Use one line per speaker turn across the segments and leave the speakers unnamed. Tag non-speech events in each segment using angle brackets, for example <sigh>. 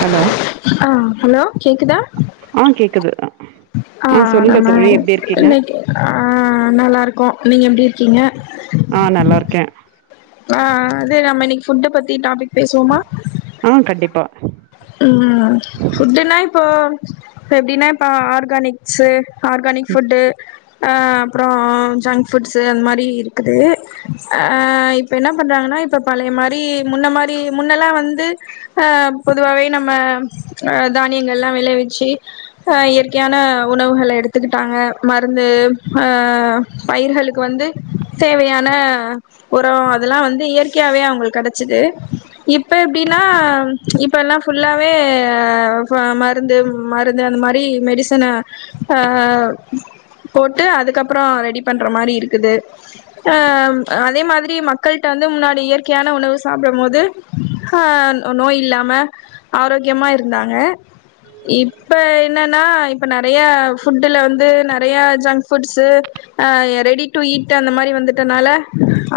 Hello
ஆ hello கேக்குதா
ஆ கேக்குது
ஆ
சொல்லுங்க
நல்லா
தோழி எப்டி இருக்கீங்க
இனைக்கி ஆ நல்லா இருக்கோ நீங்க எப்டி இரு க்கீங்க
ஆ நல்லாருக்கே
ஆ அது தோழி நம்ம இனிக் ஃபுட்ட பத்தி டாபிக்
ஆ கண்டிப்பா
உம் ஃபுட்டுனா இப்போ இப்ப எப்டின்னா ஆர்கானிக்ஸ்சு ஆர்கானிக்
ம்,
ஃபுட்டு ஆ அப்றோ ஜங்க் ஃபுட்ஸ்சு அந்த மாரி இருக்குது ஆ இப்போ என்ன பண்றாங்கன்னா இப்போ பழைய மாரி முன்ன மாரி முன்னெல்லா வந்து ஆம் பொதுவாவே நம்ம தானியங்கள்லா விளைவிச்சு ஆ இயற்கையான உணவுகள எடுத்துக்கிட்டாங்க மருந்து ஆ பயிர்களுக்கு வந்து தேவையான உரோ அதுல்லா வந்து இயற்கையாவே அவுங்களுக் கிடச்சிது இப்ப எப்டின்னா இப் இப்பெல்லா ஃபுல்லாவே <unintelligible> மருந்து மருந்து அந்த மாரி மெடிசன்ன ஆவ் போட்டு அதுக்கப்புறோ ரெடி பண்ற மாரி இருக்குது ஆம் அதே மாரி மக்களுட்ட வந்து முன்னாடி இயற்கையான உணவு சாப்புட போது ஆ நோய் இல்லாம ஆரோக்கியமா இருந்தாங்க இப்ப என்னன்னா இப்ப நறியா ஃபுட்டில வந்து நறையா ஜங்க் ஃபுட்ஸ்சு ஆ ரெடி டு ஈட் அந்த மாரி வந்துட்டனால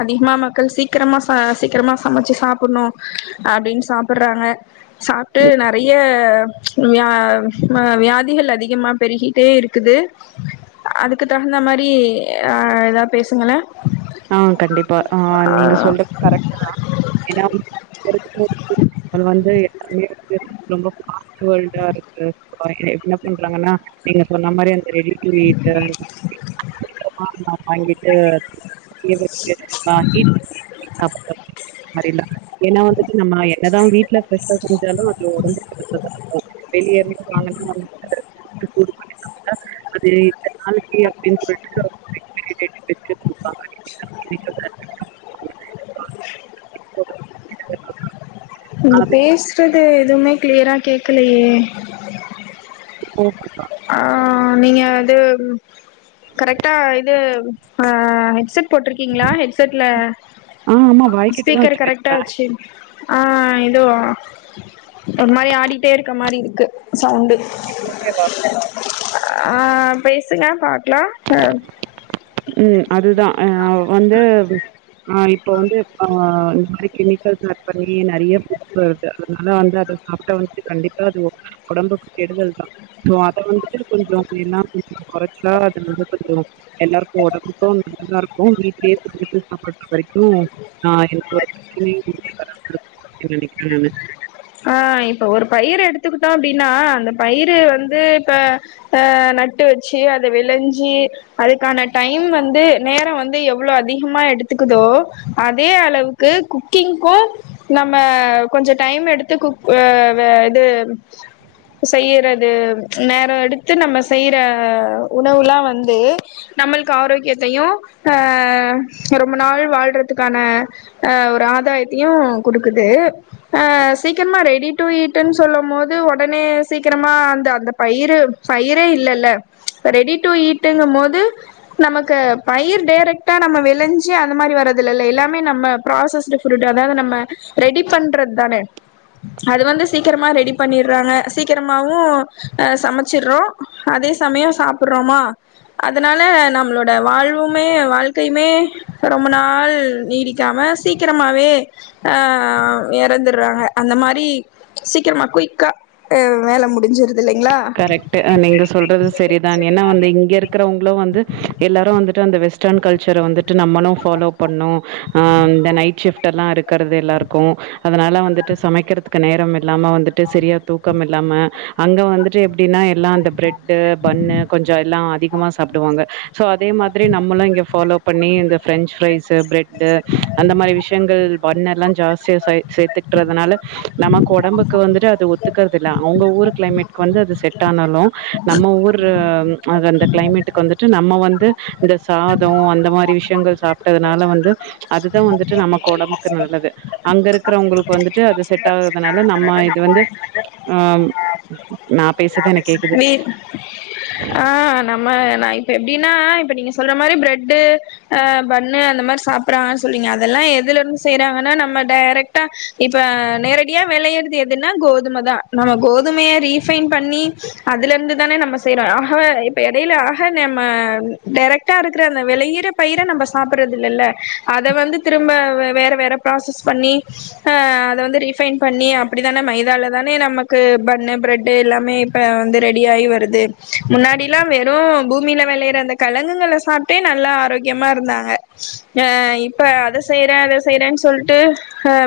அதிகமா மக்கள் சீக்கிரமா ச சீக்கிரமா சமைச்சு சாப்புணு அப்டின் சாப் புறாங்க சாப்புட்டு
ம்.
நிறைய வியா வியாதி விதிகள் அதிகமா பெருகிட்டே இருக்குது அதுக்கு தகுந்த மாரி ஆ எதா பேசுங்களே
ஆ கண்டிப்பா ஆ நீங்க சொல்றது கரெக்ட்டுதா ஏனா <unintelligible> <unintelligible> என்ன பண்றாங்கன்னா நீங்க சொன்ன மாரி ரெடி டு ஈட்டு <inaudible> வாங்கிட்டு <inaudible> வாங்கி <inaudible> அந்தமாரிலா ஏனா வந்துட்டு நம்ம வீட்ல ஸ்பெஷலா <inaudible> <unintelligible> அது இத்தன நாளைக்கு அப்டின்னு சொல்லிட்டு எக்ஸ்பீரி டேட்வச்சி குடுப்பாங்க <inaudible>
நீங்க
அது
பேச்றதே எதுமே கிளியரா கேக்கலயே
ஓகே
ஆ ஆ நீங்க அது கரெக்டா இது ஆ ஹெட் செட் போட்ருக்கீங்களா ஹெட்செட்ல
ஆ ஆமா வாய்க்கிட்ட தான்
ஸ்பீக்கர்
வச்சு
கரெக்டா
பேசுறேன்.
வச்சு ஆ ஏதோ ஒரு மாரி ஆடிக்டே இருக்க மாரி இருக்கு சவுண்டு
ஓகே மா
ஆ பேசுங்க பாக்கலா
ம். அதுதான். அ வந்து ஆ இப்போ வந்து ஆ இந்த மாரி கெமிக்கல் பேக் பண்ணி நெறைய ஃபுட்ஸ் வருது அதனால வந்து அத சாப்ட்டா வந்துட்டு கண்டிப்பா அது ஒடம்புக்கு கெடுதல் தா ஸோ அத வந்துட்டு கொஞ்சோ எல்லா கொஞ்சோ குறைச்சா அது வந்து கொஞ்சோ எல்லாருக்கு ஒடம்புக்கு நல்லாருக்கு வீட்லயே செஞ்சுட்டு சாப்புட்ற வரைக்கு தா எந்த ஒரு பிரச்சனயு வீட்ல வராம இருக்கூனு அப்டி நெனைக்கிறே நானு
ஆஇப்ப ஒரு பயிர எடுத்துக்கிட்டோ அப்டின்னா அந்த பயிரு வந்து இப்ப நட்டு வச்சு அத வெளஞ்ஜி அதுக்கான டைம் வந்து நேரோ வந்து எவ்ளோ அதிகமா எடுத்துக்குதோ அதே அளவுக்கு குக்கிங்க்கு நம்ம கொஞ்ச டைம் எடுத் து குக் ஆ வே இது செய்யறது நேரோ எடுத்து நம்ம செய்ற உணவுலா வந்து நம்மளுக்கு ஆரோக்கியத்தையு அ ரொம்ப நாள் வாழ்றதுக்கான அ ஒரு ஆதாயத்தையு குடுக்குது சீக்ரமா ரெடி டு ஈட்டுன்னு சொல்லும்போது ஒடனே சீக்ரமா அந்த அந்த பயிரு பயிரே இல்லேல ரெடி டு ஈட்டுங்கும்போது நமக்கு பயிர் டேரெக்டா நம்ம வெளஞ்சி அந்த மாரி வர்ரதில்லேல எல்லாமே நம்ம ப்ராசஸ்டு ஃபுட்டு் அதாவது நம்ம ரெடி பண்றது தானே அது வந்து சீக்ரமா ரெடி பண்ணிட்றாங்க சீக்கிரமாவு அ சமச்சிட்றோ அதே சமயோ சாப்பிற்றோமா அதனால நம்மளோட வாழ்வுமே வாழ்க்கையுமே ரொம்ப நாள் நீடிக்காம சீக்கிரமாவே ஆ எறந்துட்றாங்க அந்த மாரி சீக்ரமா குயிக்கா வேல முடிஞ்சிரு
கரெக்டு நீங்க சொல்றது சரிதான் ஏன்னா வந்து இங்க இருக்கறவங்களு வந்து எல்லாரு வந்துட்டு அந்த வெஸ் ஸ்டர்ன் கல்ச்சர வந்துட்டு நம்மளு ஃபாலோ பண்ணு ஆ இந்த நைட் ஷிப்ட்டெல்லா இருக்கிறது எல்லாருக்கு அதனால வந்துட்டு சமக்கிறதுக்கு நேரம் இல்லாம வந்துட்டு சரியா தூக்கம் இல்லாம அங்க வந்து ஃபஸ்டு எப்டினா எல்லா அந்த பிரட்டு ஃபன்னு கொஞ்சோ எல்லா அதிகமா சாப்டுவாங்க ஸோ அதே மாதிரி நம்மளு இங்க ஃபலோ பண்ணி இந்த ஃபிரன்ச்ஃபிரைஸு பிரெட் டு அந்த மாரி விஷயங்கள் பண்ணெல்லா ஜாஸ்தியா சை சேத்துட்க்டறதுனால நமக்கு ஒடம்புக்கு வந்துட்டு அது ஒத்துக்கறது இல்ல அவங்க ஊர் கிளைமேட் வந்து அது செட் ஆனாலு நம்ம ஊர் அந்த கிளைமேட்டுக்கு வந்துட்டு நம்ம வந்து இந்த சாதோ அந்த மாரி விஷயங்கள் சாப்ட்டதுனால வந்து அதுதா வந்து நமக்கு ஒடம்புக்கு நல்லது அங்க இருக்கிறவங்களுக்கு வந்து துட்டு அது செட் ஆகுறதுனால நம்ம இது வந்து ஆ நா பேசறது எனக்கு கேக்குது
நீ ஆ நம்ம நா இப்ப எப்டினா ஆ இப்ப நீங்க சொல்ற மாரி பிரட்டு பன்னு அந்த மாரி சாப்புற்றா சொல்ரிங்க அதெல்லா எதுலருந்து செய்றாங்கன்னா நம்ம டேரெக்டா இப் இப்போ நேரடியா வெளைய்றது எதுனா கோதும தா நம்ம கோதுமய ரீஃபைன் பண்ணி அதுல இருந்து தானே நம்ம செய்றோ ஆ ஹ இப்போ எடைல ஆக நம்ம டேரேக்டா இருக்கிற அந்த விளையிற பயிர நம்ம சாப்பிற்றது இல்லல அத வந்து திரும்ப வேற வேற பிராசஸ் பண்ணி அத வந்து ரீஃபைன் பண்ணி அப்டித்தான மைதால தானே நமக்கு பண்ணு பிரெட்டு் எல்லாமே இப்ப வந்து ரெடி ஆகி வருது முன்னாடில்லா வெறு பூமில வெளையுற அந்த கெலங்குகள சாப்ட்டே நல்லா ஆரோக்யமா இருந்தாங்க ஆ இப்ப அத செய்றே இத செய்றேனு சொல்ட்டு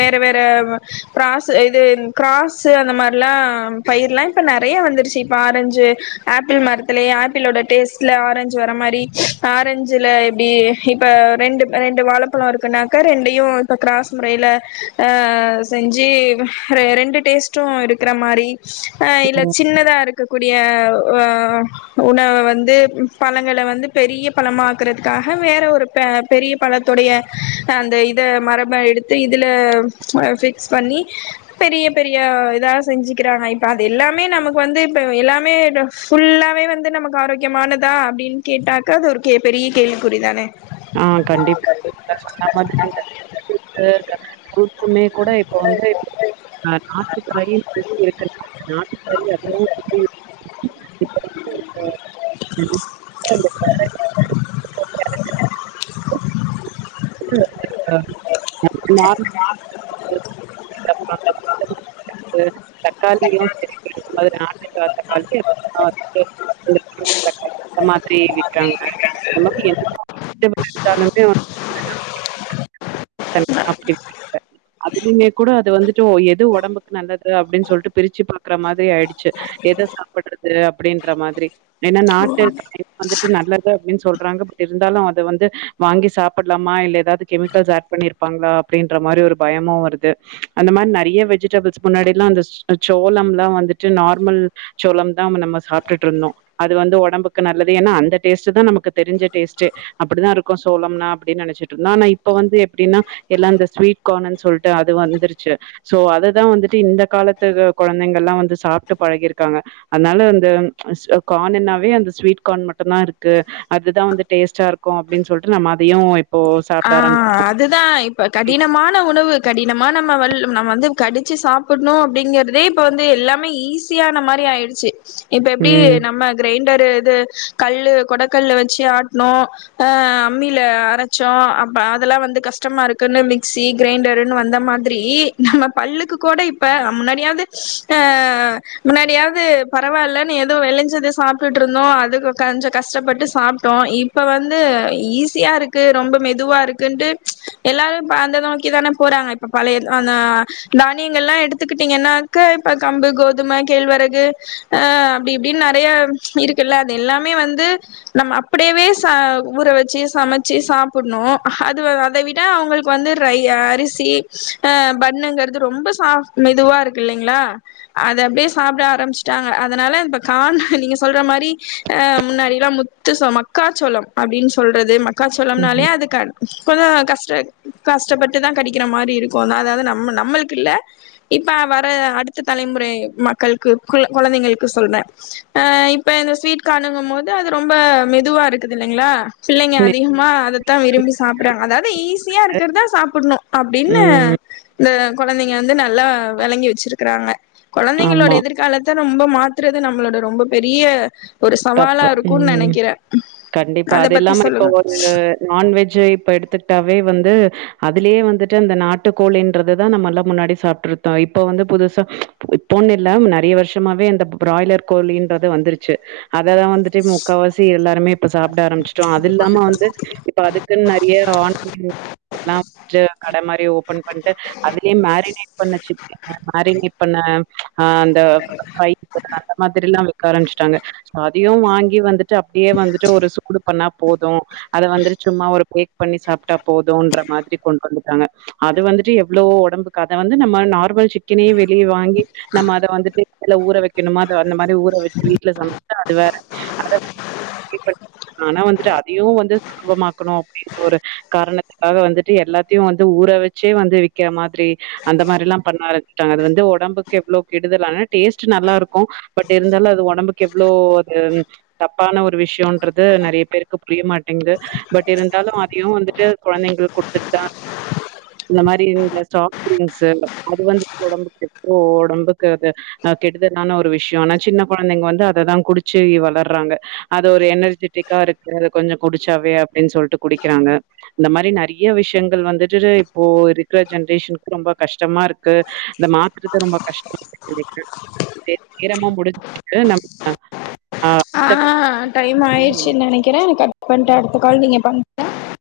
வேற வேற ஆ கிராஸு இது கிராஸு அந்த மாரில்லா பயிருலா இப்ப நெறையா வந்துருச்சு இப்ப ஆரஞ்சு ஆப்பிள் மரத்திலே ஆப்பிளோட டேஸ்ட்ல ஆரஞ்சு வர மாரி ஆரஞ்சுல எப்டி இப்ப ரெண்டு ரெண்டு வாழப்பழோ இருக்குன்னாக்க ரெண்டையு இப்ப கிராஸ் மொறையில ஆ செஞ்சு ர ரெண்டு டேஸ்ட்டு இருக்குற மாரி அ இல்ல
ம்.
சின்னதா இரு இருக்கக்கூடிய ஆ உணவ வந்து பழங்கள வந்து பெரிய பழமாக்குறதுக்காக வேற ஒரு பெ பெரிய பழத்துடைய அந்த இத மரப எடுத்து இதில அ ஃபிக்ஸ் பண்ணி பெரிய பெரிய இதா செஞ்சிக்கிறாங்க இப்ப அது எல்லாமே நமக்கு வந்து இப்ப எல்லாமே ஃபுல்லாவே வந்து நமக்கு ஆரோக்கியமானதா அப்டினு கேட்டாக அது ஒரு பெரிய கேள்விக்குறி தானே
ஆ கண்டிப்பா சொன்ன மாதிரியே <inaudible> இப்பமே கூட இப்ப வந்து அ நாட்டுக்காயி சுத்தி இருக்கு நாட்டுக்காய் அவ்வளோவு சுத்தி <inaudible>
<unintelligible>
<inaudible> நான் தக்காளியு கெடைக்கு இது மாதிரி நாட்டு தக்காளி அது
<inaudible>
அந்ல மாதிரி விக்கறாங்க <inaudible> ஏர்கனவே அதுலியுமே அது வந்துட்டு எது ஒடம்புக்கு நல்லது அப்டின் சொல்ட்டு பிருச்சு பாக்குற மாதிரி ஆயிடுச்சு எத சாப்புடுறது அப்டின்ற மாதிரி ஏன்னா நாட்டுக்காய வந்துட்டு நல்லது அப்டின் சொல்றாங்க பட் இருந்தாலு அத வந்து வாங்கி சாப்டலாமா இல்ல ஏதாவது கெமிக்கல்ஸ் ஏட் பண்ணிருப்பாங்களா அப்டின்ற மாரி ஒரு பயமு வருது அந்த மாரி நறைய வெஜிடபிள்ஸ் முன்னாடில்லா அந்தஸ் சோளம்லா வந்துட்டு நார்மல் சோளம்தா நம்ம சாப்டுட்டு இருந்தோ அது வந்து ஒடம்புக்கு நல்லது ஏன்னா அந்த டேஸ்ட்டுதா நமக்கு தெரிஞ்ச டேஸ்ட்டே அப்படிதா இருக்கு சோளம்னா அப்படின் நெனச்சுட்டு இருந்தோ ஆனா இப்ப வந்து எப்டின்னா எல்லா அந்த ஸ்வீட் கானுன் சொல்ட்டு அது வந்துருச்சு சோ அதுதா வந்துட்டு இந்த காலத்து கொழந்தைங்க எல்லா வந்து சாப்புட்டு பழகிருக்காங்க அதனால அந்து கான் என்னாவே அந்த ஸ்வீட் கான் மட்டுந்தா இருக்கு அதுதா வந்து டேஸ்ட்டா இருக்கு அப்டின் சொல்ட்டு நம்ம அதையு இப்
ஆ அதுதா இப்ப கடினமான் உண்ண உணவு கடினமான ம வல் நம்ம வந்து கடுச்சு சாப்புன்னு அப்டிங்கறதே இப்ப வந்து எல்லாமே ஈஸியான மாரி ஆயிடுச்சு இப்ப எப்டி
ம்
நம்ம கிரைண்டரு து கல்லு கொட கல்லு வெச்சு ஆட்னோ அ அம்மில அரச் சோ அப்ப அதல்லா வந்து கஷ்டமா இருக்குனு மிக்சி கிரைண்டருன் வந்த மாதிரி நம்ம பல்லுக்கு கூட இப்ப முன்னாடியாவது அ முன்னாடியாவது பரவால்லன்னு ஏதோ வெளஞ்சத சாப்புட்டுட்டு இருந்தோ அது கஞ்சோ கஷ்டப்பட்டு சாப்டோ இப்ப வந்து ஈஸியா இருக் கு ரொம்ப மெதுவா இருக்குன்ட்டு எல்லாரு அந்த இத நோக்கி தான போறாங்க இப்ப பழைய அந்த தானியங்கள் எல்லா எடுத்துக்கிட்டீங்கன்னாக்க இப்ப கம்பு கோதும கேழ்வரகு அப்டி இப்டின் நறைய இருக்குல்ல அது எல்லாமே வந்து நம்ம அப்படியவே ச ஊற வெச்சு சமச் சு சாப்புண்ணு அது அத விட அவங்களுக்கு வந்து ரை அரிசி அ பண்ணுங்குறது ரொம்ப சாப் மெதுவா இருக்கு இல்லைங்களா அத அப்டியே சாப்ட ஆரம்பிச்சுட்டாங்க அதனால இப்ப கான் நீங்க சொல்ற மாரி அ முன்னாடியெல்லா முத்துசோம்மா மக்காச்சோளம் அப்டின் சொல்றது மக் மக்காச்சோளம்னாலே
ம்
அது கன் இப்ப தா கஷ்ட கஷ்டப்பட்டுதா கடிக்கிற மாரி இருக்கு அதாவது நம்ம நம்மளுக்கு இல்ல இப்ப வர அடுத்த தலைமுறை மக்கள்க்கு கொழந்தைங்களுக்கு சொல்ற அ இப்ப இந்த ஸ்வீட் கானுங்கும் போது அது ரொம்ப மெதுவா இருக்குது இல்லைங்களா பிள்ளைங்க அது மா அதத்தா விரும்பி சாப்டுறாங்க அதாவது ஈஸியா இருக்குறதா சாப்டுன்னு அப்டின்னு
ம் ம்
இந்த கொழந்தைங்க வந்து நல்லா வெளங்கி வெச்சுருக்குறாங்க கொழந்தைங்களோட
ஆமா
எதிர்காலத்த ரொம்ப மாத்துறது நம்மளோட ரொம்ப பெரிய ஒரு சவாலா
தப்பு
இருக்குன்
ம்
நெனைக்கிற அத பத்தி சொல்லுங்க
இது நான்வெஜ்ஜு இப்ப எடுத்துகிட்டாவே வந் வந்து அதுலயே வந்துட்டு அந்த நாட்டு கோழின்றதுதா நம்ம எல்லா முன்னாடி சாப்டுருக்கோ இப்ப வந்து புதுசா இப்போன் இல்ல நறைய வருஷமாவே அந்த பிராய்லர் கோழின்றது வந்துருச்சு அததா வந்துட்டு முக்கால்வாசி எல்லாருமே இப்ப சாப்புட ஆரம்பிச்சுட்டோம்னன அது இல்லாம வந்து இப்ப அதுக்குன் நறைய ஆன்லைன்லா வந்து கட மாரி ஓப்பன் பண்ணனட்டு அதுலயே மேரினேட் பண்ண சிக்கனு மேரினேட் பண்ண ஆ அந்த ஐ அந்த மாதிரி எல்லா விக்க ஆரம்பிச்சுட்டாங்க அதையு வாங்கி வந்துட்டு அப்டியே வந்துட்டு ஒரு சுக்குடு பண்ணா போது அத வந்துரு சும்மா ஒரு குயிக் பண்ணி சாப்டா போதுன்ற மாரி கொண்டு வந்துருக்காங்க அது வந்துட்டு எவ்ளோ ஒடம்புக்கு அத வந்து நம்ம நார்மல் சிக்கினே வெளிய வாங்கி நம்ம அத வந்துட்டு ஊற வெக்கிணுமா அத இந்த மாரி ஊற வெச்சு வீட்ல சமச் அது வேற அத வந்து <inaudible> ஆனா வந்துட்டு அதையு வந்து சுலபமாக்கணு அப்டிங்குற ஒரு காரணத்துக்காக வந்துட்டு எல்லாத்தையு வந்து ஊற வச்சே வந்து விக்கற மாதிரி அந்த மாரில்லா பண்ண ஆரம்பிச்சிட்டாங்க அது வந்து ஒடம்புக்கு எவ்ளோ கெடுதலான டேஸ்ட்டு நல்லா இருக்கு பட் இருந்தாலு அது ஒடம்புக்கு எவ் இவ்ளோ அது தப்பான ஒரு விஷ்யன்றது நெறைய பேருக்கு புரிய மாட்டேங்குது பட் இருந்தாலு அதையு வந்துட்டு கொழந்தைங்களுக்கு குடுத்துட்தா <inaudible> இந்த மாரி இந்த ஸ்டாக் ஃப்ரியன்ஸ் அது வந்து குடுத்தா ஒடம்புக்கு கெட்ரு ஒடம்புக்கு அது கெடுதலான ஒரு விஷ்யோ ஆனா சின்ன கொழந்தைங்க வந்து அத அததா குடிச்சு வளர்றாங்க. அது ஒரு எனர்ஜெட்டிக்கா இருக்கு அத கொஞ்ச குடிச்சாவே அப்டின்னு சொல்ட்டு குடிக்கிறாங்க. இந்த மாரி நெறைய விஷயங்கள் வந்துட்டு இப்போ இருக்கிற ஜென்ரேஷனுக்கு ரொம்ப கஷ்டமா இருக்கு அத மாத்துறது ரொம்ப கஷ்டமா <inaudible> நேரமா முடிஞ்சு நம் அ
ஆ டைம் ஆயிடுச்சுன்னு நெனைக்கிறே நீங்க கட் பண்ட்டு அடுத்த கால் நீங்க பண் <inaudible>